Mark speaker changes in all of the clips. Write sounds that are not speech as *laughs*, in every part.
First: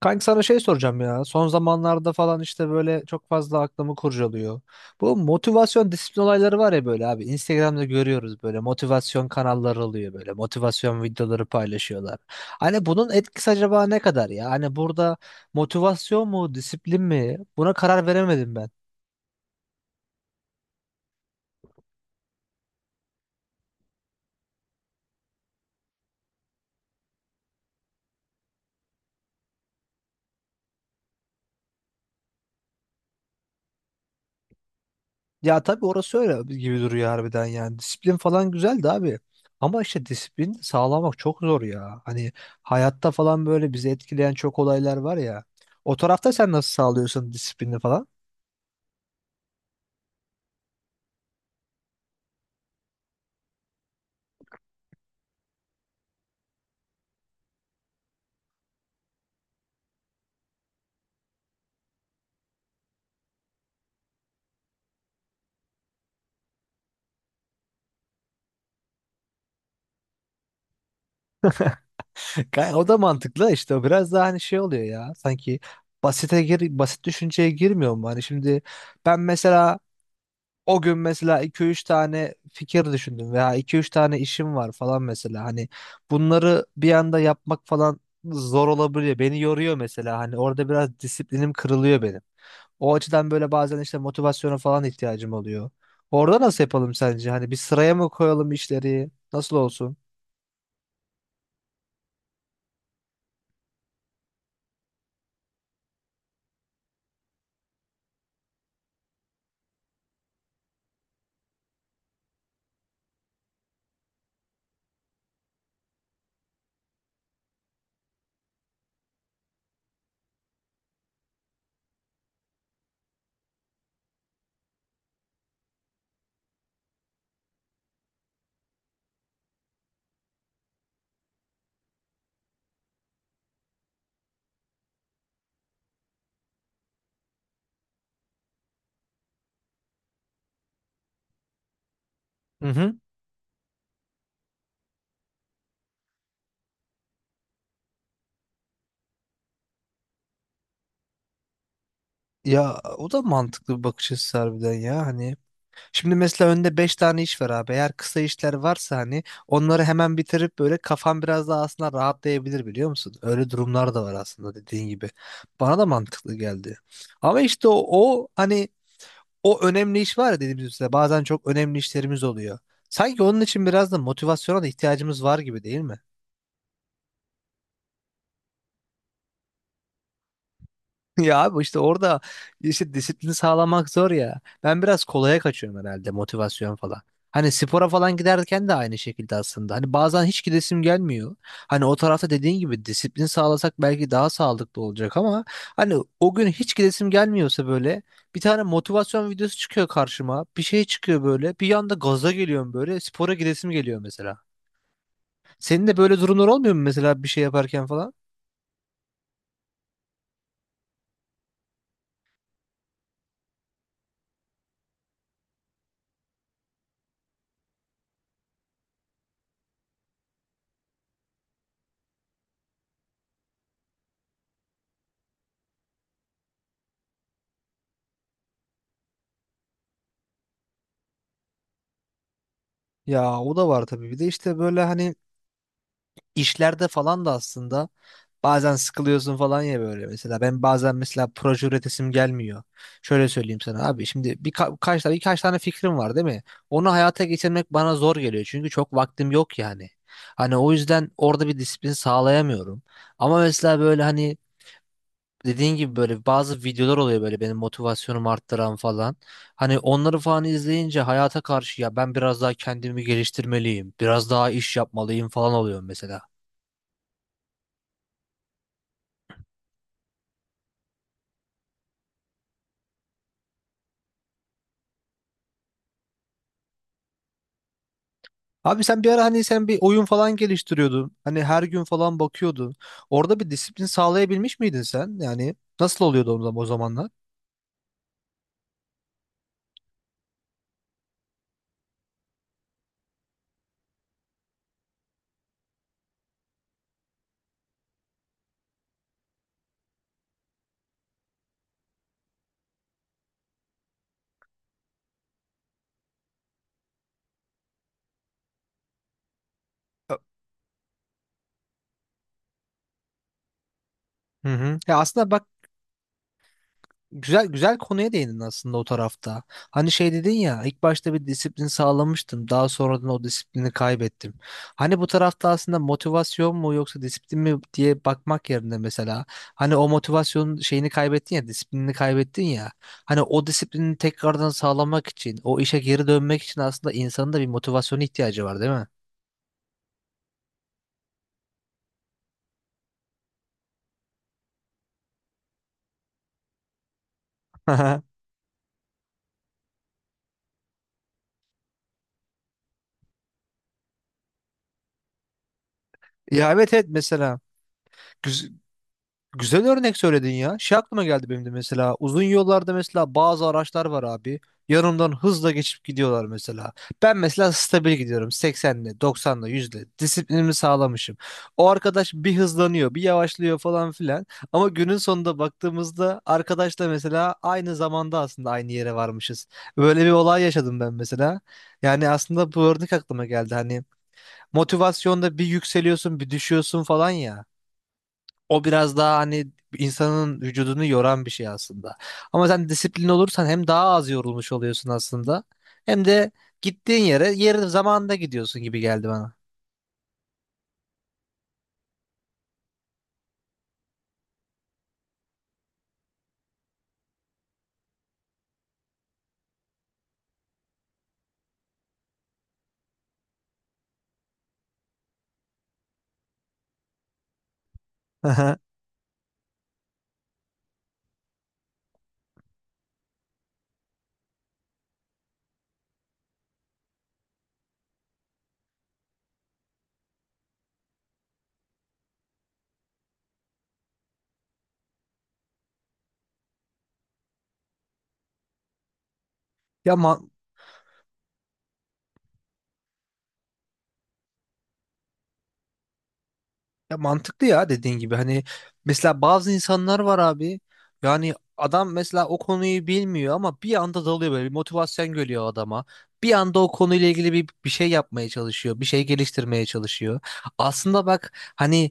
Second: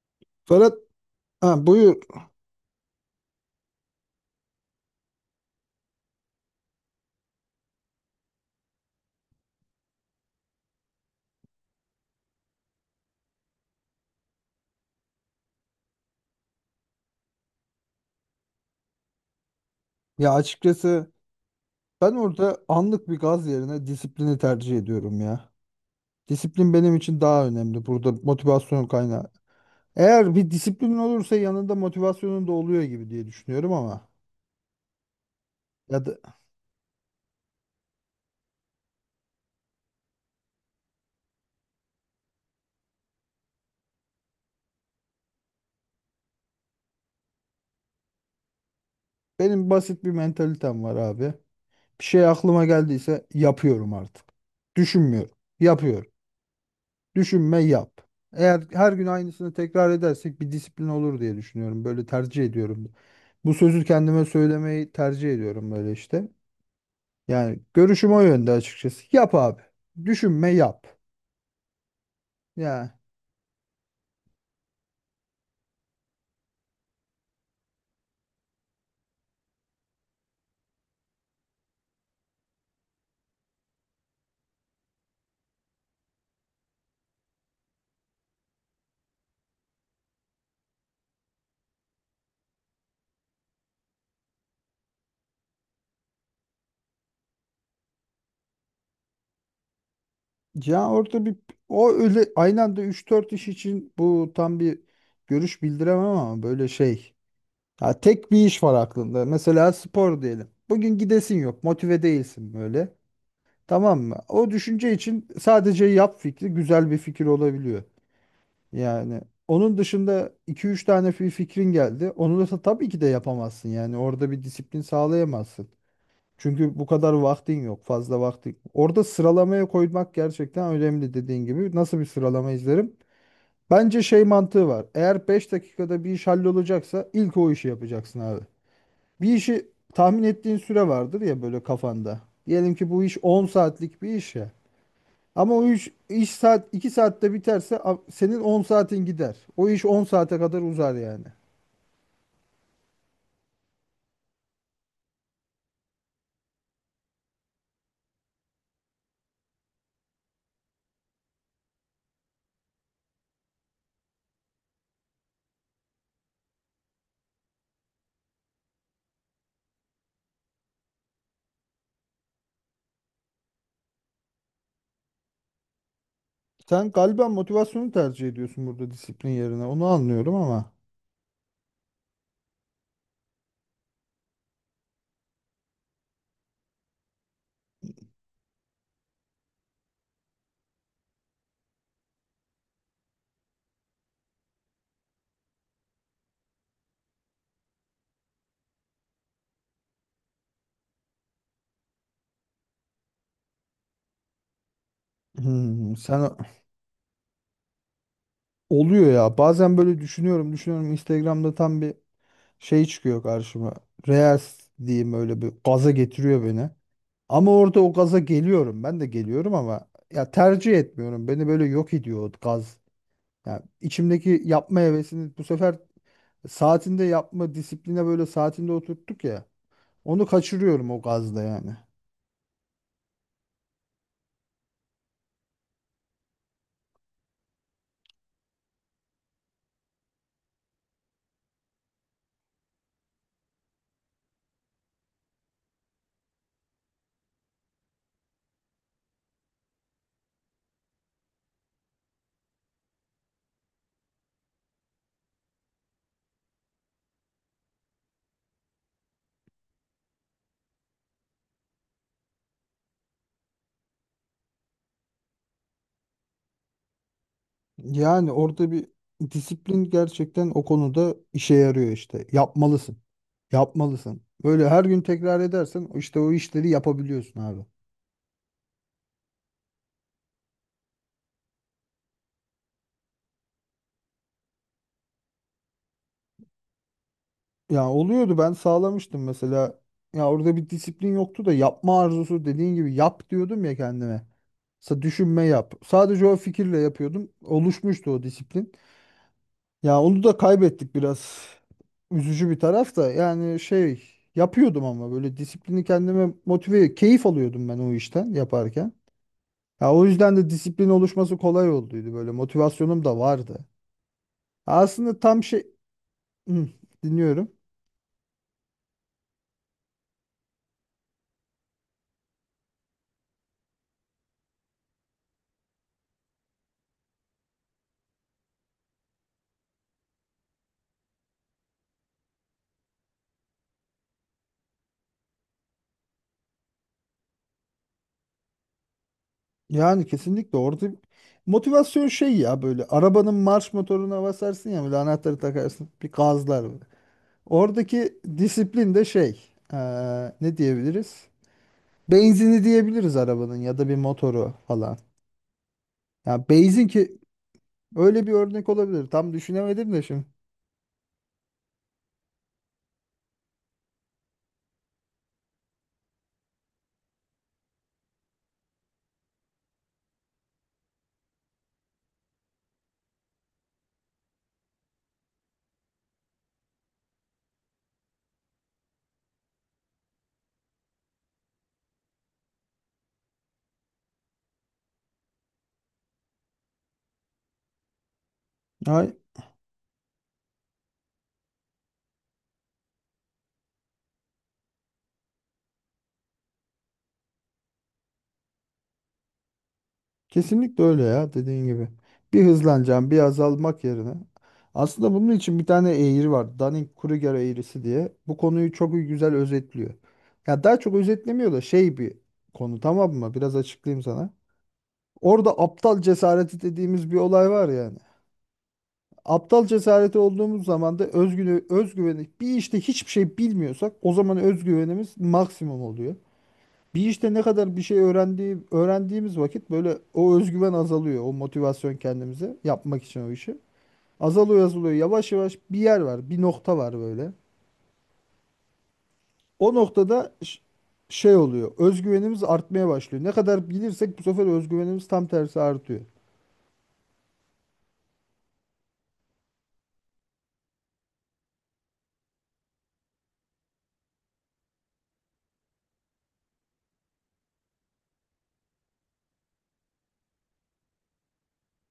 Speaker 1: Kanka sana şey
Speaker 2: Ferhat,
Speaker 1: soracağım ya. Son
Speaker 2: ha, buyur.
Speaker 1: zamanlarda falan işte böyle çok fazla aklımı kurcalıyor. Bu motivasyon disiplin olayları var ya böyle abi. Instagram'da görüyoruz böyle motivasyon kanalları oluyor böyle. Motivasyon videoları paylaşıyorlar. Hani bunun etkisi acaba ne kadar ya? Hani burada motivasyon mu disiplin mi? Buna karar veremedim ben.
Speaker 2: Ya açıkçası ben orada anlık bir gaz yerine disiplini tercih ediyorum ya. Disiplin benim için daha önemli. Burada motivasyon kaynağı. Eğer bir disiplin olursa yanında motivasyonun da oluyor gibi diye düşünüyorum ama.
Speaker 1: Ya tabii
Speaker 2: Ya
Speaker 1: orası
Speaker 2: da
Speaker 1: öyle gibi duruyor harbiden yani. Disiplin falan güzeldi abi. Ama işte disiplin sağlamak çok zor ya. Hani hayatta falan böyle bizi etkileyen çok olaylar var ya. O tarafta sen nasıl sağlıyorsun disiplini falan?
Speaker 2: benim basit bir mentalitem var abi. Bir şey aklıma geldiyse yapıyorum artık. Düşünmüyorum. Yapıyorum. Düşünme yap. Eğer her gün aynısını tekrar edersek bir disiplin olur diye düşünüyorum. Böyle tercih ediyorum. Bu sözü kendime söylemeyi tercih ediyorum böyle işte. Yani görüşüm o yönde açıkçası. Yap abi. Düşünme yap.
Speaker 1: *laughs* O da
Speaker 2: Ya
Speaker 1: mantıklı işte. O biraz daha hani şey oluyor ya. Sanki basite gir, basit düşünceye girmiyor mu? Hani şimdi ben mesela o gün mesela iki üç tane fikir düşündüm veya iki üç tane işim var falan mesela. Hani bunları bir anda yapmak falan zor olabiliyor. Beni yoruyor mesela. Hani orada biraz disiplinim kırılıyor benim. O açıdan böyle bazen işte motivasyona falan ihtiyacım oluyor. Orada nasıl yapalım sence? Hani bir sıraya mı koyalım işleri? Nasıl olsun?
Speaker 2: ya orada bir o öyle aynı anda üç dört iş için bu tam bir görüş bildiremem ama böyle şey. Ya tek bir iş var aklında. Mesela spor diyelim. Bugün gidesin yok, motive değilsin böyle. Tamam mı? O düşünce için sadece yap fikri güzel bir fikir olabiliyor. Yani onun dışında iki üç tane bir fikrin geldi. Onu da tabii ki de yapamazsın. Yani orada bir disiplin sağlayamazsın. Çünkü bu kadar vaktin yok, fazla vaktin. Orada sıralamaya koymak gerçekten önemli dediğin gibi. Nasıl bir sıralama izlerim? Bence şey mantığı var. Eğer 5 dakikada bir iş hallolacaksa ilk o işi yapacaksın abi. Bir işi tahmin ettiğin süre vardır ya böyle kafanda.
Speaker 1: Hı
Speaker 2: Diyelim ki
Speaker 1: hı.
Speaker 2: bu iş 10 saatlik bir iş ya. Ama o iş, iş saat 2 saatte biterse senin 10 saatin gider. O iş 10 saate kadar uzar yani.
Speaker 1: Ya o da mantıklı bir bakış açısı harbiden ya. Hani şimdi mesela önde 5 tane iş var abi. Eğer kısa işler varsa hani onları hemen bitirip böyle kafan biraz daha aslında rahatlayabilir biliyor musun? Öyle durumlar da var aslında dediğin gibi. Bana da mantıklı geldi. Ama işte o hani o önemli iş var ya dediğimiz üzere bazen çok önemli işlerimiz oluyor. Sanki onun için biraz da motivasyona da ihtiyacımız var gibi değil mi?
Speaker 2: Sen galiba motivasyonu tercih ediyorsun burada disiplin yerine. Onu anlıyorum ama.
Speaker 1: Ya abi işte orada işte disiplini sağlamak zor ya. Ben biraz kolaya kaçıyorum herhalde motivasyon falan. Hani spora falan giderken de aynı şekilde aslında. Hani bazen hiç gidesim gelmiyor. Hani o tarafta dediğin gibi disiplin sağlasak belki daha sağlıklı olacak ama hani o gün hiç gidesim gelmiyorsa böyle bir tane motivasyon videosu çıkıyor karşıma. Bir şey çıkıyor böyle. Bir anda gaza geliyorum böyle. Spora gidesim geliyor mesela. Senin
Speaker 2: Hmm,
Speaker 1: de böyle
Speaker 2: sen
Speaker 1: durumlar olmuyor mu mesela bir şey yaparken falan?
Speaker 2: oluyor ya. Bazen böyle düşünüyorum, düşünüyorum. Instagram'da tam bir şey çıkıyor karşıma. Reels diyeyim öyle bir gaza getiriyor beni. Ama orada o gaza geliyorum. Ben de geliyorum ama ya tercih etmiyorum. Beni böyle yok ediyor o gaz. Ya içimdeki yapma hevesini bu sefer saatinde yapma disipline böyle saatinde oturttuk ya. Onu kaçırıyorum o gazla yani.
Speaker 1: Ya o da var tabii. Bir de işte böyle hani işlerde falan da aslında bazen sıkılıyorsun falan ya böyle mesela. Ben bazen mesela proje üretesim gelmiyor. Şöyle söyleyeyim sana abi şimdi birka- kaç tane birkaç tane fikrim var değil mi? Onu hayata geçirmek bana zor geliyor çünkü çok vaktim yok yani. Hani o yüzden orada bir disiplin sağlayamıyorum. Ama mesela böyle hani dediğin gibi böyle bazı videolar oluyor böyle benim motivasyonumu arttıran falan. Hani onları falan izleyince hayata karşı ya ben biraz daha kendimi geliştirmeliyim, biraz daha iş yapmalıyım falan oluyorum mesela.
Speaker 2: Yani orada bir disiplin gerçekten o konuda işe yarıyor işte. Yapmalısın. Yapmalısın. Böyle her gün tekrar edersen işte o işleri yapabiliyorsun abi.
Speaker 1: Abi sen bir ara hani sen bir oyun falan geliştiriyordun. Hani her gün falan bakıyordun. Orada bir disiplin sağlayabilmiş miydin sen? Yani nasıl oluyordu o zamanlar?
Speaker 2: Ya oluyordu ben sağlamıştım mesela. Ya orada bir disiplin yoktu da yapma arzusu dediğin gibi yap diyordum ya kendime. Düşünme yap. Sadece o fikirle yapıyordum. Oluşmuştu o disiplin. Ya onu da kaybettik biraz. Üzücü bir taraf da yani şey yapıyordum ama böyle disiplini kendime motive, keyif alıyordum ben o işten yaparken. Ya o yüzden de disiplin oluşması kolay olduydu böyle motivasyonum da vardı.
Speaker 1: Hı hı. Ya
Speaker 2: Aslında
Speaker 1: aslında
Speaker 2: tam
Speaker 1: bak
Speaker 2: şey Hı,
Speaker 1: güzel
Speaker 2: dinliyorum.
Speaker 1: güzel konuya değindin aslında o tarafta. Hani şey dedin ya ilk başta bir disiplin sağlamıştım. Daha sonradan o disiplini kaybettim. Hani bu tarafta aslında motivasyon mu yoksa disiplin mi diye bakmak yerine mesela hani o motivasyonun şeyini kaybettin ya disiplinini kaybettin ya. Hani o disiplini tekrardan sağlamak için o işe geri dönmek için aslında insanın da bir motivasyona ihtiyacı var değil mi?
Speaker 2: Yani kesinlikle orada motivasyon şey ya böyle arabanın marş motoruna basarsın ya böyle anahtarı takarsın bir gazlar böyle. Oradaki
Speaker 1: *laughs*
Speaker 2: disiplin de şey ne diyebiliriz? Benzini diyebiliriz arabanın ya da bir motoru falan. Ya
Speaker 1: Ya evet evet
Speaker 2: benzin ki
Speaker 1: mesela
Speaker 2: öyle bir
Speaker 1: güz-
Speaker 2: örnek olabilir. Tam
Speaker 1: güzel
Speaker 2: düşünemedim
Speaker 1: örnek
Speaker 2: de şimdi.
Speaker 1: söyledin ya. Şey aklıma geldi benim de mesela. Uzun yollarda mesela bazı araçlar var abi. Yanımdan hızla geçip gidiyorlar mesela. Ben mesela stabil gidiyorum. 80'le, 90'la, 100'le. Disiplinimi sağlamışım. O arkadaş bir hızlanıyor, bir yavaşlıyor falan filan. Ama günün sonunda baktığımızda arkadaşla mesela aynı zamanda aslında aynı yere varmışız. Böyle bir olay yaşadım ben mesela. Yani aslında bu örnek aklıma geldi. Hani motivasyonda bir yükseliyorsun, bir düşüyorsun falan ya. O biraz
Speaker 2: Ay.
Speaker 1: daha hani insanın vücudunu yoran bir şey aslında. Ama sen disiplin olursan hem daha az yorulmuş oluyorsun aslında hem de gittiğin yere yeri zamanında gidiyorsun gibi geldi bana.
Speaker 2: Kesinlikle öyle ya dediğin gibi. Bir hızlanacağım, bir azalmak yerine. Aslında bunun için bir tane eğri var. Dunning-Kruger eğrisi diye. Bu konuyu çok güzel özetliyor. Ya daha çok özetlemiyor da şey bir konu tamam mı? Biraz açıklayayım sana. Orada aptal cesareti dediğimiz bir olay var yani.
Speaker 1: *laughs*
Speaker 2: Aptal cesareti olduğumuz zaman da özgüveni bir işte hiçbir şey bilmiyorsak o zaman özgüvenimiz maksimum oluyor. Bir işte ne kadar bir şey öğrendiğimiz vakit böyle o özgüven azalıyor. O motivasyon kendimize yapmak için o işi. Azalıyor azalıyor. Yavaş yavaş bir yer var. Bir nokta var böyle. O
Speaker 1: Ya ma-
Speaker 2: noktada şey oluyor. Özgüvenimiz artmaya başlıyor. Ne kadar bilirsek bu sefer özgüvenimiz tam tersi artıyor.
Speaker 1: Ya mantıklı ya dediğin gibi hani mesela bazı insanlar var abi yani adam mesela o konuyu bilmiyor ama bir anda dalıyor böyle bir motivasyon geliyor adama. Bir anda o konuyla ilgili bir şey yapmaya çalışıyor, bir şey geliştirmeye çalışıyor. Aslında bak hani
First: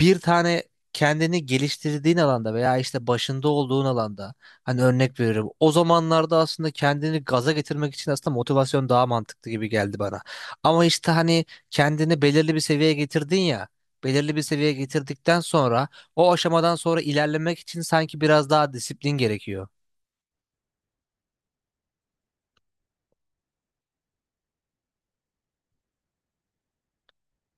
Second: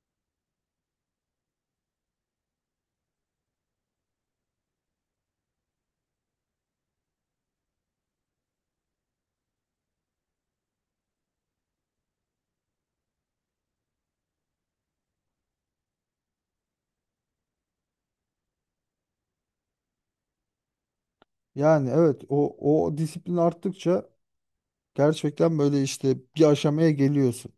Speaker 1: bir tane kendini geliştirdiğin alanda veya işte başında olduğun alanda hani örnek veriyorum. O zamanlarda aslında kendini gaza getirmek için aslında motivasyon daha mantıklı gibi geldi bana. Ama işte hani kendini belirli bir seviyeye getirdin ya belirli bir seviyeye getirdikten sonra o aşamadan sonra ilerlemek için sanki biraz daha disiplin gerekiyor.
Speaker 2: Yani evet o disiplin arttıkça gerçekten böyle işte bir aşamaya geliyorsun.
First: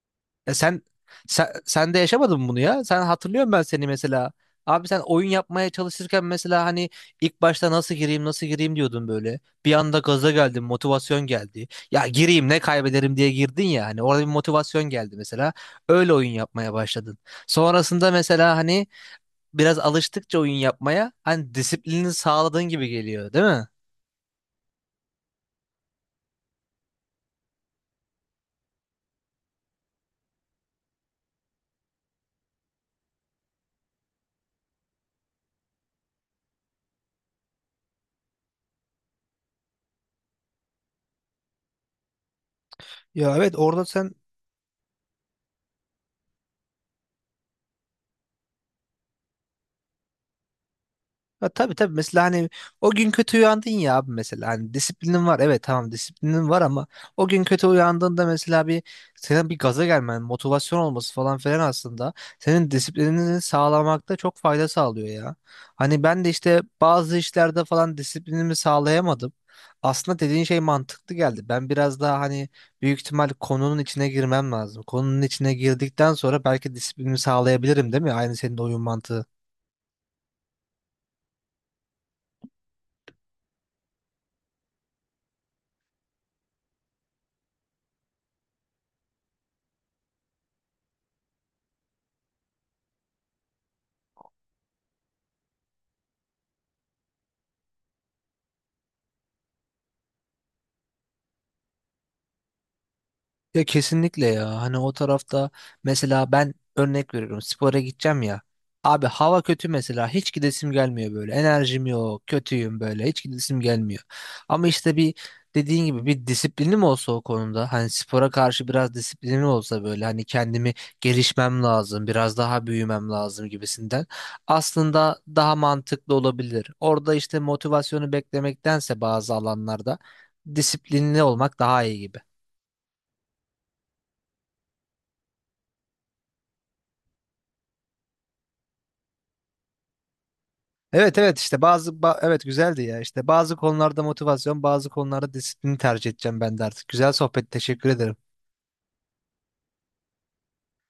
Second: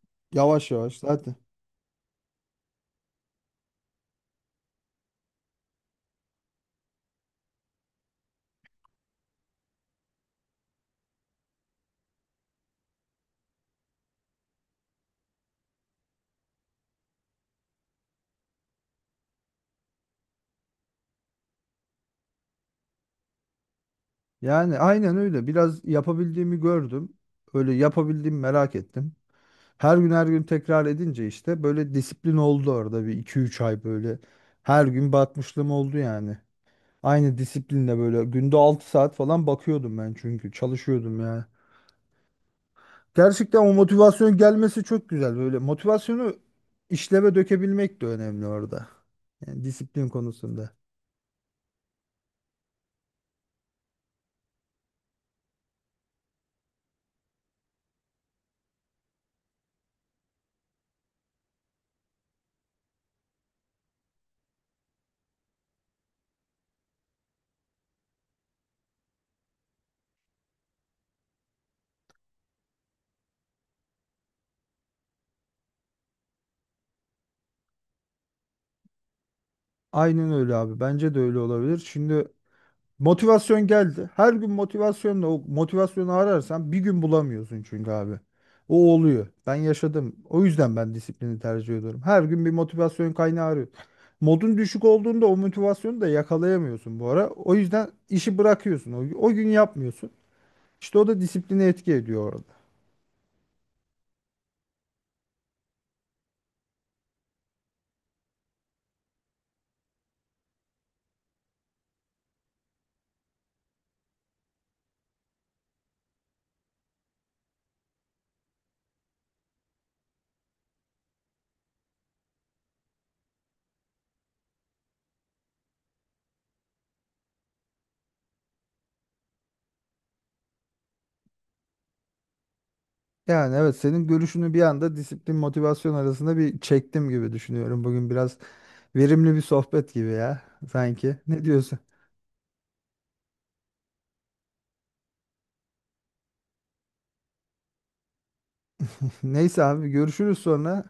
Speaker 1: E
Speaker 2: Yavaş
Speaker 1: sen,
Speaker 2: yavaş zaten.
Speaker 1: sen de yaşamadın mı bunu ya? Sen hatırlıyorum ben seni mesela. Abi sen oyun yapmaya çalışırken mesela hani ilk başta nasıl gireyim nasıl gireyim diyordun böyle. Bir anda gaza geldin, motivasyon geldi. Ya gireyim ne kaybederim diye girdin ya hani orada bir motivasyon geldi mesela. Öyle oyun yapmaya başladın. Sonrasında mesela hani biraz alıştıkça oyun yapmaya hani disiplini sağladığın gibi geliyor, değil mi?
Speaker 2: Yani aynen öyle. Biraz yapabildiğimi gördüm. Öyle yapabildiğimi merak ettim. Her gün her gün tekrar edince işte böyle disiplin oldu orada bir iki üç ay böyle. Her gün bakmışlığım oldu yani. Aynı disiplinle böyle günde 6 saat falan bakıyordum ben çünkü çalışıyordum ya.
Speaker 1: Ya evet
Speaker 2: Gerçekten o
Speaker 1: orada sen
Speaker 2: motivasyon gelmesi çok güzel böyle. Motivasyonu işleve dökebilmek de önemli orada. Yani disiplin konusunda.
Speaker 1: ha, tabii tabii mesela hani o gün kötü uyandın ya abi mesela hani disiplinin var evet tamam disiplinin var ama o gün kötü uyandığında mesela bir senin bir gaza gelmen motivasyon olması falan filan aslında senin disiplinini sağlamakta çok fayda sağlıyor ya. Hani ben de işte bazı işlerde falan disiplinimi sağlayamadım. Aslında dediğin şey mantıklı geldi. Ben biraz daha hani büyük ihtimal konunun içine girmem lazım. Konunun içine girdikten sonra belki disiplinimi sağlayabilirim değil mi? Aynı senin oyun mantığı.
Speaker 2: Aynen öyle abi. Bence de öyle olabilir. Şimdi motivasyon geldi. Her gün motivasyonla o motivasyonu ararsan bir gün bulamıyorsun çünkü abi. O oluyor. Ben yaşadım. O yüzden ben disiplini tercih ediyorum. Her gün bir motivasyon kaynağı arıyorum. Modun düşük olduğunda o motivasyonu da yakalayamıyorsun bu ara. O yüzden işi bırakıyorsun. O gün yapmıyorsun. İşte o da disipline etki ediyor orada.
Speaker 1: Ya kesinlikle ya. Hani o tarafta mesela ben örnek veriyorum. Spora gideceğim ya. Abi hava kötü mesela. Hiç gidesim gelmiyor böyle. Enerjim yok. Kötüyüm böyle. Hiç gidesim gelmiyor. Ama işte bir dediğin gibi bir disiplinim olsa o konuda. Hani spora karşı biraz disiplinim olsa böyle. Hani kendimi gelişmem lazım. Biraz daha büyümem lazım gibisinden. Aslında daha mantıklı olabilir. Orada işte motivasyonu beklemektense bazı alanlarda disiplinli olmak daha iyi gibi.
Speaker 2: Yani evet senin görüşünü bir anda disiplin motivasyon arasında bir çektim gibi düşünüyorum. Bugün biraz verimli bir sohbet gibi ya sanki.
Speaker 1: Evet evet
Speaker 2: Ne
Speaker 1: işte
Speaker 2: diyorsun?
Speaker 1: evet güzeldi ya işte bazı konularda motivasyon bazı konularda disiplini tercih edeceğim ben de artık. Güzel sohbet teşekkür ederim.
Speaker 2: *laughs* Neyse abi görüşürüz sonra.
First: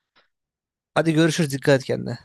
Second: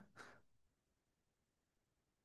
Speaker 1: Hadi görüşürüz dikkat et kendine.